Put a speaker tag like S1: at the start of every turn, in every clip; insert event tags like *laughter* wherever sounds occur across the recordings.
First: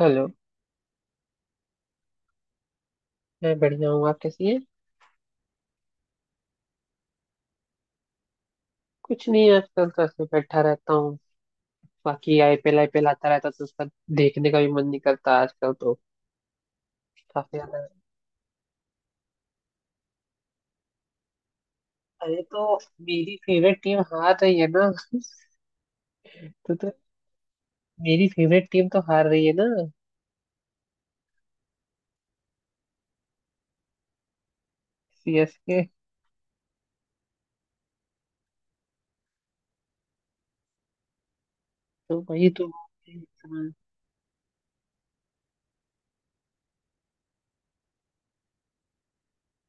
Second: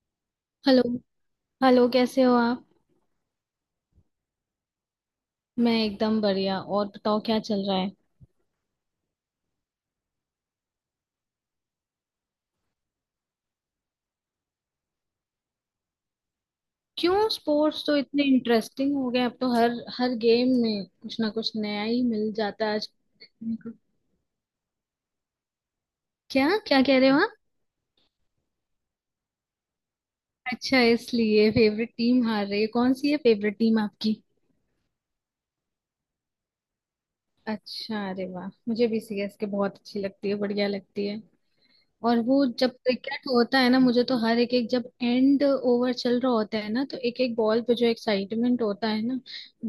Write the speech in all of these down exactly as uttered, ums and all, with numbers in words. S1: Hello.
S2: Hello. Hello, कैसे हो आप?
S1: मैं बढ़िया हूँ, आप कैसी हैं?
S2: मैं एकदम बढ़िया। और बताओ, क्या चल रहा है?
S1: कुछ नहीं, आजकल तो ऐसे बैठा रहता हूँ। बाकी I P L I P L आता रहता तो उसका देखने का भी मन नहीं करता आजकल तो।
S2: क्यों,
S1: काफी
S2: स्पोर्ट्स
S1: ज्यादा।
S2: तो इतने इंटरेस्टिंग हो गए अब तो। हर हर गेम में कुछ ना कुछ नया ही मिल
S1: अरे
S2: जाता है
S1: तो
S2: आज
S1: मेरी
S2: देखने को।
S1: फेवरेट टीम हार रही है ना *laughs*
S2: क्या
S1: तो,
S2: क्या
S1: तो
S2: कह रहे हो आप?
S1: मेरी फेवरेट टीम तो हार रही है ना।
S2: अच्छा, इसलिए फेवरेट टीम हार रही है। कौन सी है फेवरेट टीम आपकी?
S1: सी एस के।
S2: अच्छा, अरे वाह, मुझे भी सी एस के बहुत अच्छी लगती है, बढ़िया लगती है। और
S1: तो
S2: वो
S1: वही तो,
S2: जब क्रिकेट होता
S1: हाँ।
S2: है ना, मुझे तो हर एक एक, जब एंड ओवर चल रहा होता है ना, तो एक एक बॉल पे जो एक्साइटमेंट होता है ना,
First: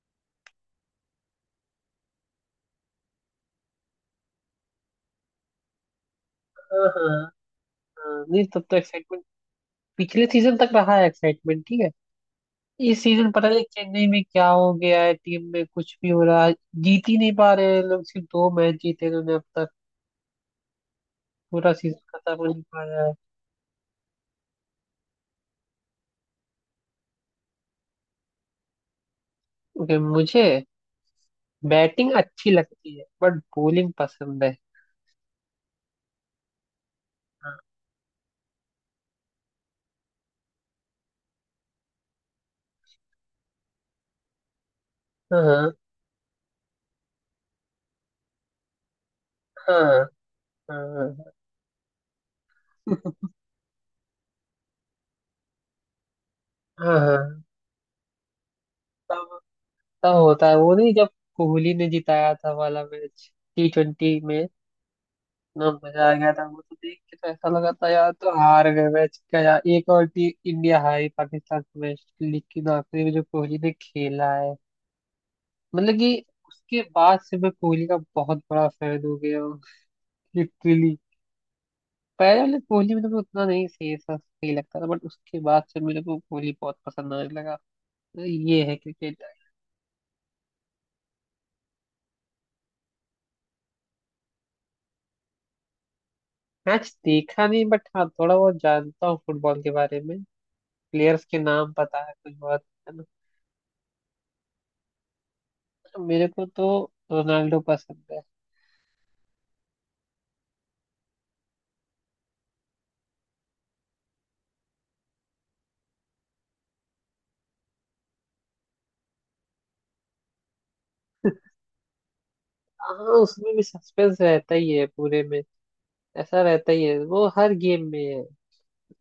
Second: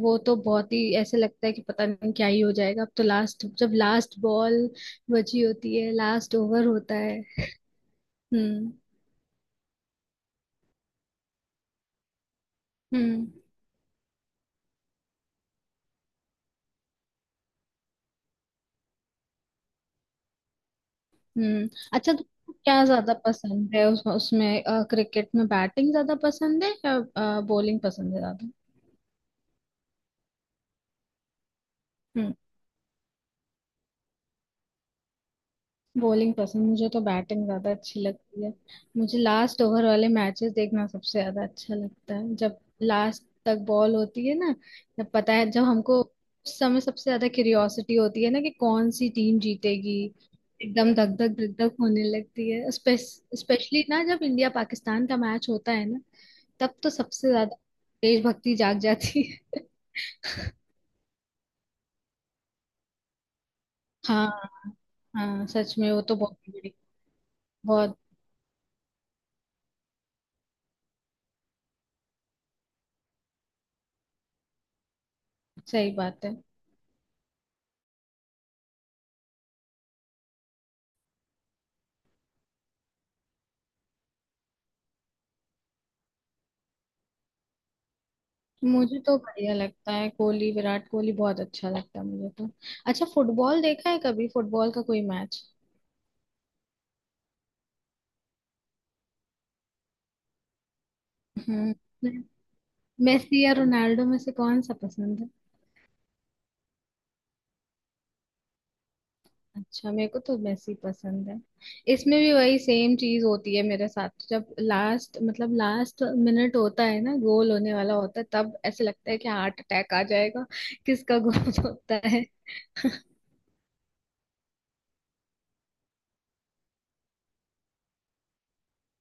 S2: वो तो बहुत ही ऐसे लगता है कि पता नहीं क्या ही हो जाएगा अब तो। लास्ट जब लास्ट बॉल बची होती है, लास्ट ओवर
S1: हाँ।
S2: होता है।
S1: हाँ, नहीं तब
S2: हम्म।
S1: तो एक्साइटमेंट पिछले सीजन तक रहा है। एक्साइटमेंट ठीक है। इस
S2: हम्म।
S1: सीजन पता नहीं चेन्नई में क्या हो गया है, टीम में कुछ भी हो रहा है। जीत ही नहीं पा रहे हैं लोग, सिर्फ दो मैच जीते इन्होंने अब तक।
S2: हम्म।
S1: पूरा सीजन
S2: अच्छा
S1: खत्म हो
S2: तो,
S1: नहीं
S2: क्या
S1: पाया है।
S2: ज्यादा पसंद है उस, उसमें क्रिकेट में, बैटिंग ज्यादा पसंद है या बॉलिंग पसंद है ज्यादा?
S1: ओके मुझे बैटिंग
S2: हम्म।
S1: अच्छी लगती है, बट बॉलिंग पसंद है।
S2: बॉलिंग पसंद। मुझे तो बैटिंग
S1: हाँ।
S2: ज्यादा अच्छी लगती है। मुझे लास्ट ओवर वाले मैचेस देखना सबसे ज्यादा अच्छा लगता है, जब लास्ट तक बॉल होती है ना, जब पता है जब
S1: हाँ।
S2: हमको, उस समय सबसे ज्यादा क्यूरियोसिटी होती है ना कि कौन सी टीम जीतेगी।
S1: हाँ।
S2: एकदम धक धक
S1: हाँ।
S2: धक धक होने लगती है, स्पेशली ना जब इंडिया पाकिस्तान का मैच होता है ना। तब तो
S1: हाँ।
S2: सबसे
S1: हाँ,
S2: ज्यादा देशभक्ति जाग जाती
S1: तब
S2: है *laughs*
S1: तब होता है वो, नहीं जब कोहली ने जिताया था वाला मैच, टी ट्वेंटी
S2: हाँ।
S1: में।
S2: हाँ,
S1: इतना
S2: सच में, वो
S1: मजा आ
S2: तो
S1: गया
S2: बहुत
S1: था वो
S2: बड़ी,
S1: तो, देख के तो ऐसा लगा था
S2: बहुत
S1: यार तो हार गए मैच का, यार एक और टी इंडिया हारी पाकिस्तान के मैच, लेकिन आखिरी में जो कोहली ने खेला है
S2: सही
S1: मतलब कि
S2: बात है।
S1: उसके बाद से मैं कोहली का बहुत बड़ा फैन हो गया हूँ। लिटरली। पहले वाले कोहली मेरे को उतना नहीं, सही सा सही लगता था बट उसके बाद से मेरे को कोहली बहुत पसंद आने लगा। तो ये है
S2: मुझे तो
S1: क्रिकेट।
S2: बढ़िया लगता है कोहली, विराट कोहली बहुत अच्छा लगता है मुझे तो। अच्छा, फुटबॉल देखा है कभी, फुटबॉल का कोई मैच?
S1: मैच देखा नहीं बट हाँ थोड़ा बहुत जानता हूँ फुटबॉल के बारे में। प्लेयर्स के नाम
S2: हम्म।
S1: पता है कुछ। बहुत है ना।
S2: मेसी या रोनाल्डो में से कौन सा पसंद है?
S1: तो मेरे को तो रोनाल्डो पसंद है।
S2: अच्छा, मेरे को तो मेसी पसंद है। इसमें भी वही सेम चीज होती है मेरे साथ, जब लास्ट, मतलब लास्ट मिनट होता है ना, गोल होने वाला होता है, तब ऐसे लगता है कि हार्ट अटैक आ जाएगा। किसका गोल *laughs* होता है?
S1: हाँ, उसमें भी सस्पेंस रहता ही है पूरे में। ऐसा रहता ही है वो, हर गेम में है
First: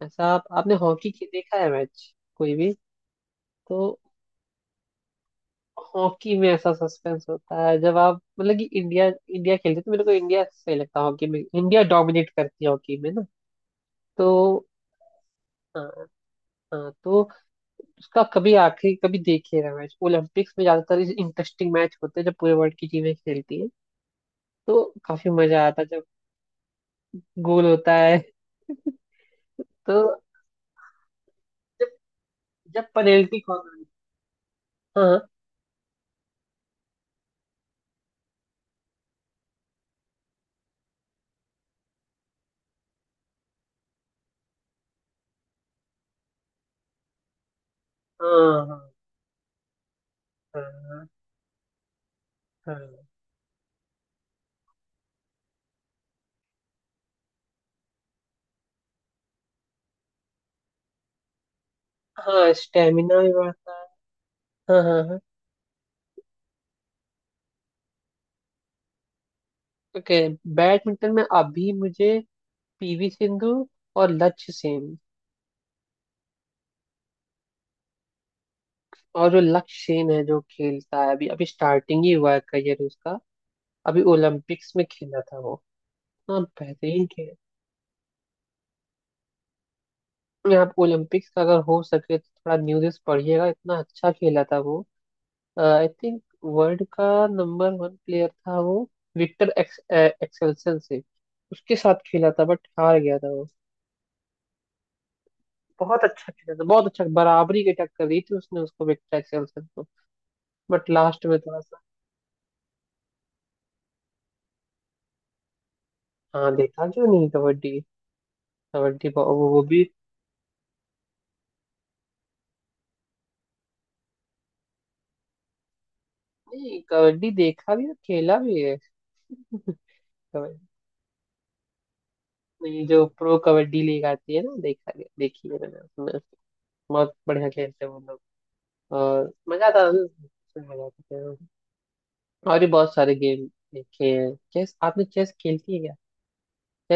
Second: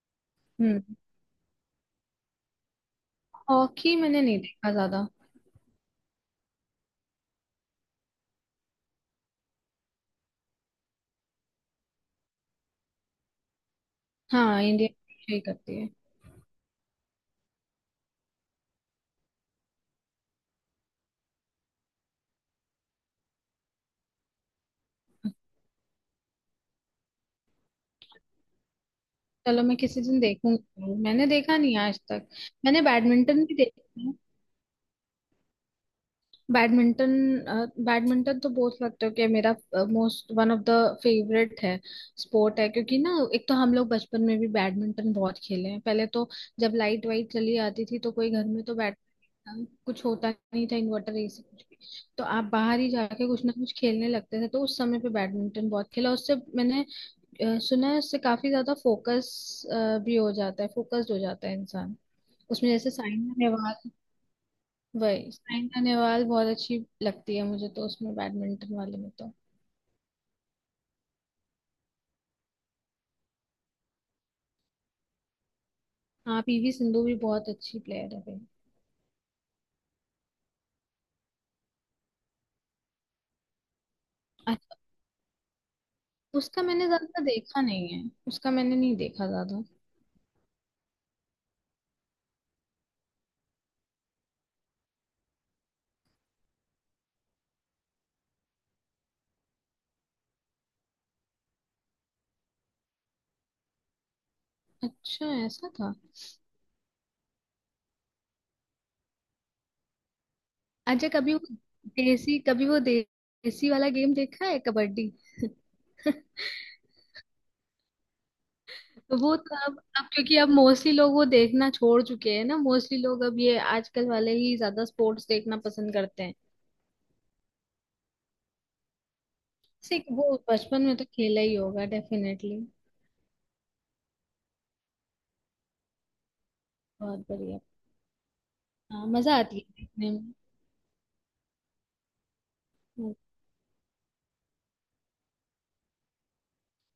S1: ऐसा। आप आपने
S2: हम्म।
S1: हॉकी की देखा है मैच कोई भी? तो
S2: हॉकी मैंने नहीं देखा ज्यादा।
S1: हॉकी में ऐसा सस्पेंस होता है जब आप मतलब कि इंडिया इंडिया खेलती है तो मेरे को इंडिया सही लगता है, हॉकी में इंडिया डोमिनेट करती है हॉकी में ना। तो
S2: हाँ, इंडिया ही करती है।
S1: हाँ। हाँ, तो उसका कभी आखिरी कभी देखे रहा मैच। ओलंपिक्स में ज्यादातर इंटरेस्टिंग मैच होते हैं जब पूरे वर्ल्ड की टीमें खेलती है तो काफी मजा आता है जब गोल होता है।
S2: चलो, मैं
S1: तो
S2: किसी दिन देखूंगी, मैंने देखा नहीं
S1: जब
S2: आज तक। मैंने
S1: जब पेनल्टी
S2: बैडमिंटन भी
S1: कॉर्नर।
S2: देखा है।
S1: हाँ।
S2: बैडमिंटन, बैडमिंटन तो बोल सकते हो कि मेरा most, one of the favourite है, स्पोर्ट है, क्योंकि ना, एक तो हम लोग बचपन में भी बैडमिंटन बहुत खेले हैं पहले तो। जब लाइट वाइट चली आती थी तो कोई घर में तो
S1: हाँ।
S2: बैड, कुछ होता नहीं था
S1: हाँ।
S2: इन्वर्टर ऐसे कुछ भी, तो आप बाहर ही
S1: हाँ।
S2: जाके कुछ ना कुछ खेलने लगते थे, तो उस समय पे बैडमिंटन बहुत खेला। उससे मैंने अ, सुना है उससे काफी ज्यादा फोकस भी हो जाता है, फोकस्ड हो जाता है इंसान।
S1: हाँ,
S2: उसमें जैसे
S1: स्टेमिना भी
S2: साइन
S1: बढ़ता है।
S2: नेहवाल,
S1: हाँ। हाँ। हाँ।
S2: वही साइना नेहवाल बहुत अच्छी लगती है मुझे तो उसमें बैडमिंटन वाले में तो।
S1: ओके, बैडमिंटन में अभी मुझे पी वी सिंधु और लक्ष्य सेन।
S2: हाँ, पी वी सिंधु भी बहुत अच्छी प्लेयर है भाई।
S1: और जो लक्ष्य सेन है जो खेलता है, अभी अभी स्टार्टिंग ही हुआ है करियर उसका, अभी ओलंपिक्स
S2: अच्छा,
S1: में खेला था वो। हाँ
S2: उसका मैंने
S1: बेहतरीन
S2: ज्यादा
S1: खेल।
S2: देखा नहीं है, उसका मैंने नहीं देखा ज्यादा।
S1: आप ओलंपिक्स का अगर हो सके तो थोड़ा न्यूज़ पढ़िएगा, इतना अच्छा खेला था वो। आई थिंक वर्ल्ड का नंबर वन प्लेयर था वो, विक्टर एक्स, ए- एक्सेल्सन से उसके साथ खेला था बट हार गया था वो।
S2: अच्छा, ऐसा था।
S1: बहुत अच्छा खेला था, बहुत अच्छा बराबरी की टक्कर दी थी उसने उसको, विक्टर एक्सेल्सन को। बट
S2: अच्छा,
S1: लास्ट
S2: कभी
S1: में
S2: वो
S1: थोड़ा।
S2: देसी, कभी वो देसी वाला गेम देखा है, कबड्डी? *laughs*
S1: हाँ देखा क्यों नहीं कबड्डी। कबड्डी
S2: तो वो
S1: बहु- वो
S2: तो
S1: वो
S2: अब
S1: भी।
S2: अब क्योंकि अब मोस्टली लोग वो देखना छोड़ चुके हैं ना, मोस्टली लोग अब ये आजकल वाले ही ज्यादा स्पोर्ट्स देखना पसंद करते हैं।
S1: नहीं कबड्डी देखा भी और खेला भी है।
S2: जैसे कि वो
S1: कबड्डी,
S2: बचपन में तो खेला ही होगा डेफिनेटली।
S1: ये जो प्रो कबड्डी लीग आती है ना देखा, गया देखी है मैंने उसमें, बहुत
S2: बहुत
S1: बढ़िया
S2: बढ़िया।
S1: खेलते हैं वो लोग।
S2: हाँ,
S1: और
S2: मजा आती है
S1: मजा आता है
S2: देखने में।
S1: उसमें, मजा आता है। और भी बहुत सारे
S2: हम्म।
S1: गेम देखे हैं। चेस आपने, चेस खेलती है क्या?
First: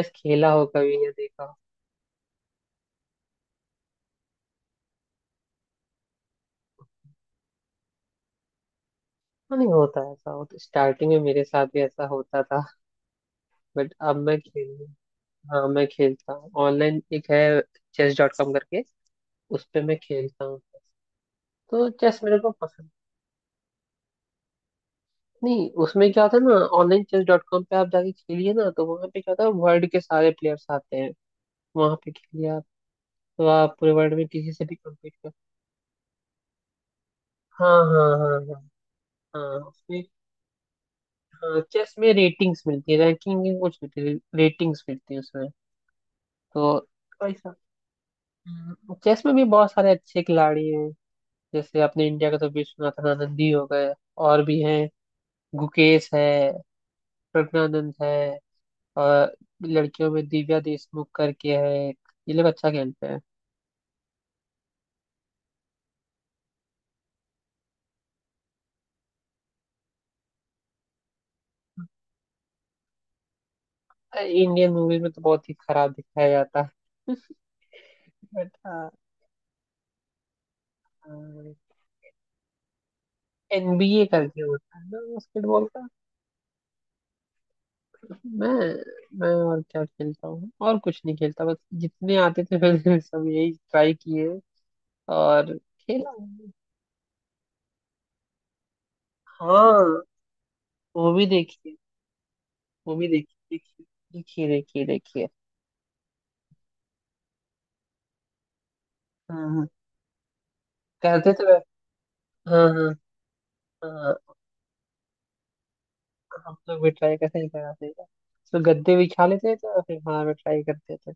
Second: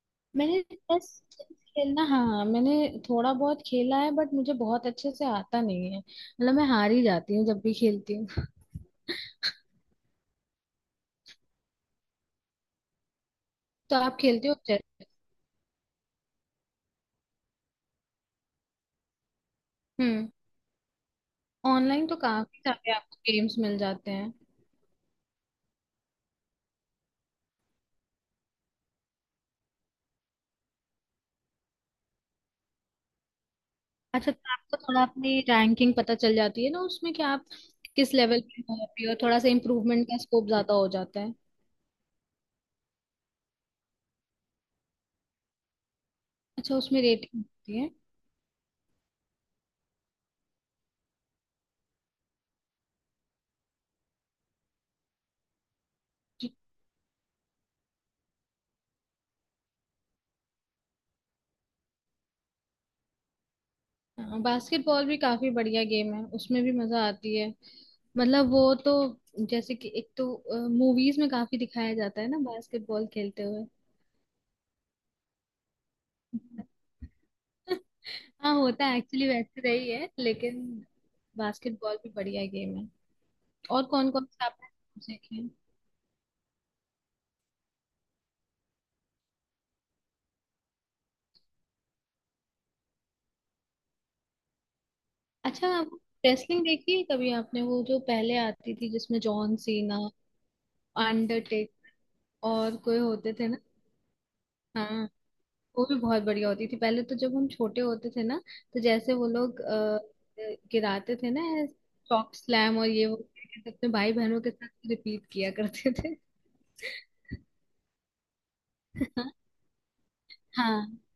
S1: चेस खेला
S2: मैंने
S1: हो कभी या
S2: चेस
S1: देखा हो?
S2: खेलना, हाँ मैंने थोड़ा बहुत खेला है, बट मुझे बहुत अच्छे से आता नहीं है, मतलब मैं हार ही जाती हूँ जब भी खेलती हूँ *laughs*
S1: हाँ, नहीं होता है ऐसा, होता स्टार्टिंग में मेरे साथ भी ऐसा होता था बट
S2: तो
S1: अब
S2: आप
S1: मैं
S2: खेलते हो
S1: खेल।
S2: चेस?
S1: हाँ मैं खेलता हूँ ऑनलाइन, एक है चेस डॉट कॉम करके, उस पे मैं
S2: हम्म।
S1: खेलता हूँ। तो
S2: ऑनलाइन तो
S1: चेस मेरे को
S2: काफी
S1: पसंद।
S2: सारे आपको गेम्स मिल जाते हैं।
S1: नहीं उसमें क्या होता है ना, ऑनलाइन चेस डॉट कॉम पे आप जाके खेलिए ना तो वहाँ पे क्या होता है, वर्ल्ड के सारे प्लेयर्स आते हैं वहाँ पे, खेलिए आप तो आप पूरे वर्ल्ड में
S2: अच्छा, तो
S1: किसी से भी
S2: आपको थोड़ा
S1: कम्पीट कर।
S2: अपनी रैंकिंग पता चल जाती है ना उसमें, कि आप
S1: हाँ। हाँ।
S2: किस
S1: हाँ।
S2: लेवल
S1: हाँ।
S2: पे हो अभी, और थोड़ा सा
S1: हाँ उसमें।
S2: इम्प्रूवमेंट का स्कोप ज्यादा हो जाता है।
S1: हाँ, चेस में रेटिंग्स मिलती है, रैंकिंग कुछ मिलती है, रेटिंग्स मिलती है उसमें
S2: अच्छा,
S1: तो।
S2: उसमें रेटिंग
S1: ऐसा।
S2: होती है।
S1: हम्म, चेस में भी बहुत सारे अच्छे खिलाड़ी हैं, जैसे अपने इंडिया का तो विश्वनाथन आनंद ही हो गए, और भी हैं। गुकेश है, प्रज्ञानंद है, और लड़कियों में दिव्या देशमुख करके है एक। ये लोग अच्छा खेलते हैं।
S2: हाँ, बास्केटबॉल भी काफी बढ़िया गेम है, उसमें भी मजा आती है। मतलब वो तो जैसे कि एक तो मूवीज में काफी दिखाया जाता है ना बास्केटबॉल खेलते हुए।
S1: इंडियन मूवीज में तो बहुत ही खराब दिखाया जाता है।
S2: *laughs*
S1: बट
S2: हाँ, होता है एक्चुअली, वैसे रही है, लेकिन बास्केटबॉल भी बढ़िया गेम है। और
S1: एन बी ए
S2: कौन कौन
S1: करके
S2: से आपने
S1: होता है ना
S2: देखे हैं?
S1: बास्केटबॉल का। मैं मैं और क्या खेलता हूँ, और कुछ नहीं खेलता, बस जितने आते थे मैंने *laughs* सब यही ट्राई किए और
S2: अच्छा,
S1: खेला।
S2: रेसलिंग देखी है कभी आपने, वो जो पहले आती थी जिसमें जॉन सीना,
S1: हाँ वो भी देखिए,
S2: अंडरटेक और
S1: वो
S2: कोई
S1: भी
S2: होते
S1: देखिए,
S2: थे ना?
S1: देखिए देखिए देखिए
S2: हाँ,
S1: देखिए।
S2: वो भी बहुत बढ़िया होती थी पहले तो, जब हम छोटे होते थे ना। तो जैसे वो
S1: हाँ।
S2: लोग
S1: हाँ,
S2: अ, गिराते थे
S1: करते
S2: ना,
S1: तो वै-
S2: चॉक
S1: हाँ।
S2: स्लैम और
S1: हाँ।
S2: ये वो करके, अपने भाई
S1: हाँ,
S2: बहनों के साथ रिपीट किया करते थे *laughs*
S1: हम लोग भी ट्राई करते ही, करा देगा तो गद्दे बिछा लेते थे और फिर खाना में ट्राई करते
S2: हाँ,
S1: थे।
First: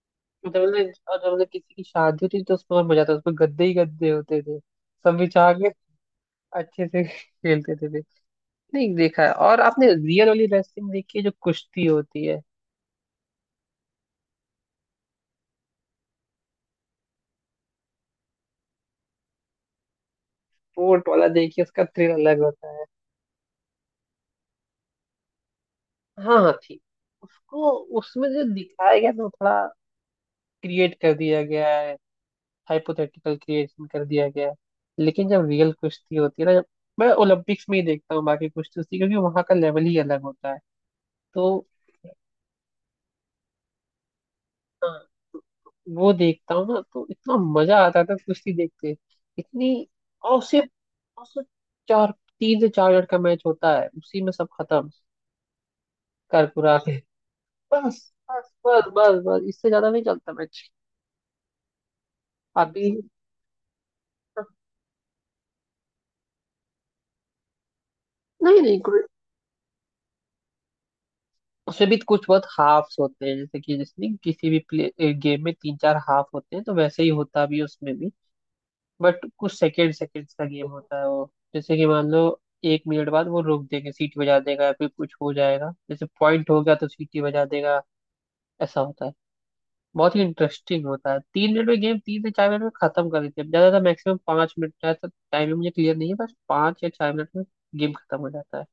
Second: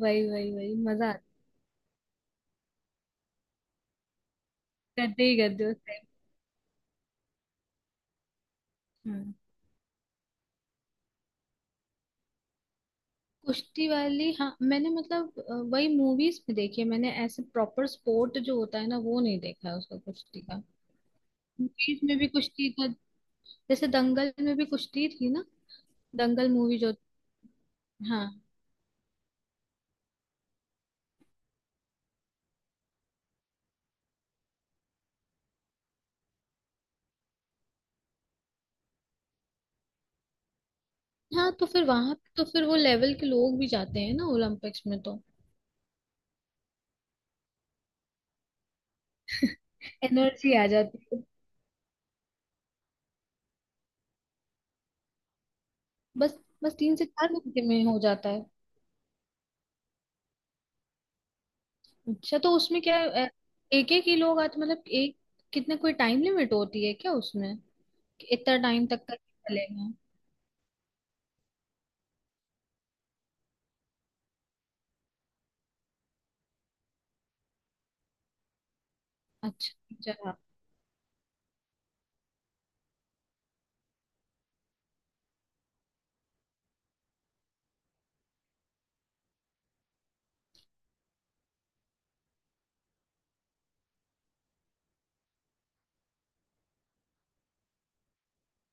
S2: वही वही
S1: मतलब
S2: वही
S1: मतलब-
S2: मजा
S1: और
S2: आता,
S1: जब मतलब किसी की शादी होती थी तो उसमें और मजा आता था, उसमें गद्दे ही गद्दे होते थे सब
S2: करते ही
S1: बिछा
S2: करते
S1: के,
S2: उस टाइम।
S1: अच्छे से *laughs* खेलते थे फिर। नहीं देखा है।
S2: हम्म।
S1: और आपने रियल वाली रेसलिंग देखी है जो कुश्ती होती है?
S2: कुश्ती वाली, हाँ मैंने, मतलब अ, वही मूवीज में देखी है मैंने, ऐसे प्रॉपर स्पोर्ट जो होता है ना वो नहीं देखा है उसका, कुश्ती का।
S1: स्पोर्ट वाला देखिए उसका
S2: मूवीज
S1: थ्रिल
S2: में भी
S1: अलग
S2: कुश्ती
S1: होता है।
S2: था, जैसे दंगल में भी कुश्ती थी ना,
S1: हाँ
S2: दंगल
S1: हाँ
S2: मूवी
S1: ठीक।
S2: जो।
S1: उसको, उसमें
S2: हाँ,
S1: जो दिखाया गया ना वो थोड़ा क्रिएट कर दिया गया है, हाइपोथेटिकल क्रिएशन कर दिया गया है। लेकिन जब रियल कुश्ती होती है ना, जब मैं ओलंपिक्स में ही देखता हूँ बाकी कुश्ती उश्ती, क्योंकि वहां का लेवल ही अलग होता है तो।
S2: हाँ तो फिर वहां तो फिर वो लेवल के लोग भी जाते हैं ना ओलंपिक्स में तो।
S1: वो देखता हूँ ना तो इतना मजा आता था कुश्ती देखते। इतनी। और
S2: एनर्जी आ
S1: सिर्फ
S2: जाती है।
S1: और सिर्फ चार, तीन से चार मिनट का मैच होता है, उसी में सब खत्म
S2: बस,
S1: कर
S2: बस
S1: कुरा के
S2: तीन से चार घंटे
S1: *laughs*
S2: में
S1: बस,
S2: हो जाता है।
S1: बस, बस, बस, बस, इससे ज्यादा नहीं चलता मैच।
S2: अच्छा, तो उसमें
S1: अभी
S2: क्या एक एक ही लोग आते, मतलब एक कितने, कोई टाइम लिमिट होती है क्या उसमें कि इतना
S1: नहीं नहीं,
S2: टाइम तक का चलेगा?
S1: उसमें भी कुछ बहुत हाफ्स होते हैं जैसे कि जिसमें किसी भी प्ले गेम में तीन चार हाफ होते हैं तो वैसे ही होता भी है उसमें भी। बट कुछ
S2: अच्छा,
S1: सेकेंड
S2: अच्छा,
S1: सेकेंड्स
S2: हाँ।
S1: का गेम होता है वो। जैसे कि मान लो एक मिनट बाद वो रोक देंगे, सीटी बजा देगा या फिर कुछ हो जाएगा, जैसे पॉइंट हो गया तो सीटी बजा देगा, ऐसा होता है। बहुत ही इंटरेस्टिंग होता है, तीन मिनट में गेम, तीन से चार मिनट में खत्म कर देते हैं ज्यादातर। मैक्सिमम पांच मिनट का है तो, टाइम मुझे क्लियर नहीं है, बस पांच या चार मिनट में गेम खत्म हो जाता है।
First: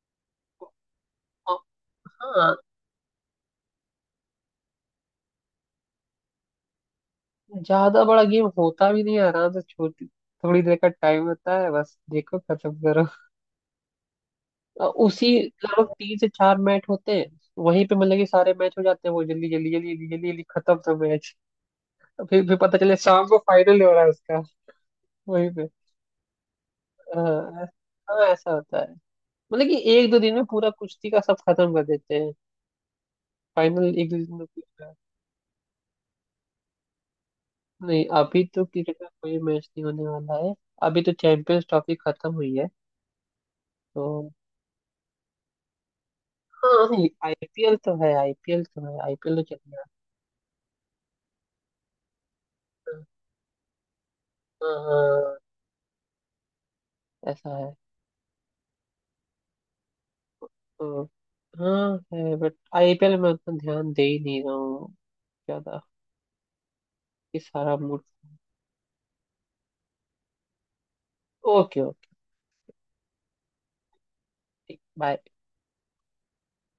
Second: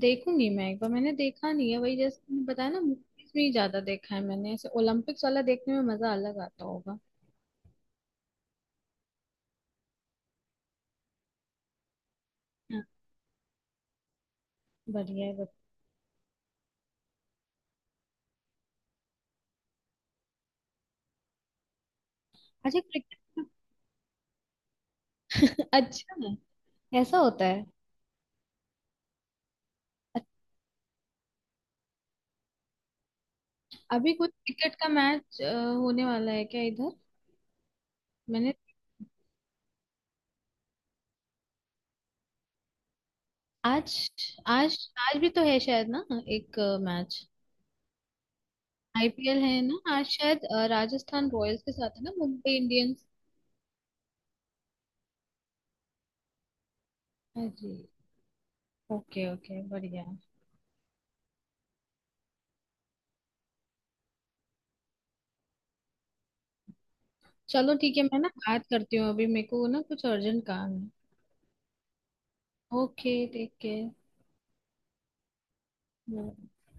S2: देखूंगी मैं एक बार, मैंने देखा
S1: और-
S2: नहीं है, वही जैसे तुमने
S1: हाँ
S2: बताया ना, मूवीज में ही ज्यादा देखा है मैंने, ऐसे ओलंपिक्स वाला देखने में मजा अलग आता होगा।
S1: ज्यादा बड़ा गेम होता भी नहीं है आराम से, छोटी थोड़ी देर का टाइम होता है, बस देखो खत्म
S2: हाँ,
S1: करो। और
S2: बढ़िया
S1: उसी,
S2: है, बढ़िया।
S1: लगभग तीन से चार मैच होते हैं वहीं पे, मतलब कि सारे मैच हो जाते हैं वो जल्दी जल्दी जल्दी जल्दी जल्दी जल्दी, खत्म सब मैच। फिर फिर पता
S2: अच्छा,
S1: चले शाम को
S2: क्रिकेट
S1: फाइनल हो रहा है उसका वहीं पे।
S2: *laughs* अच्छा, ऐसा होता है।
S1: हाँ। हाँ ऐसा होता है, मतलब कि एक दो दिन में पूरा कुश्ती का सब खत्म कर देते हैं, फाइनल एक
S2: अभी
S1: दो
S2: कुछ
S1: दिन में पूछ
S2: क्रिकेट
S1: रहा
S2: का
S1: है।
S2: मैच होने वाला है क्या इधर?
S1: नहीं अभी
S2: मैंने
S1: तो क्रिकेट का कोई मैच नहीं होने वाला है, अभी तो चैंपियंस ट्रॉफी खत्म हुई है
S2: आज,
S1: तो।
S2: आज आज भी तो है शायद ना, एक
S1: हाँ नहीं
S2: मैच।
S1: आई पी एल तो है, आई पी एल तो है, आईपीएल
S2: आई पी एल
S1: तो चल
S2: है ना
S1: रहा
S2: आज शायद, अ, राजस्थान रॉयल्स के साथ है ना मुंबई
S1: है।
S2: इंडियंस।
S1: हाँ हाँ,
S2: हाँ
S1: ऐसा
S2: जी,
S1: है
S2: ओके ओके, बढ़िया।
S1: तो। हाँ है, बट आई पी एल में मैं उतना ध्यान दे ही नहीं रहा हूँ ज्यादा कि
S2: चलो,
S1: सारा
S2: ठीक
S1: मूड।
S2: है, मैं ना बात करती हूँ, अभी मेरे को ना कुछ अर्जेंट काम है।
S1: Okay okay.
S2: Okay, take care.
S1: ठीक, बाय।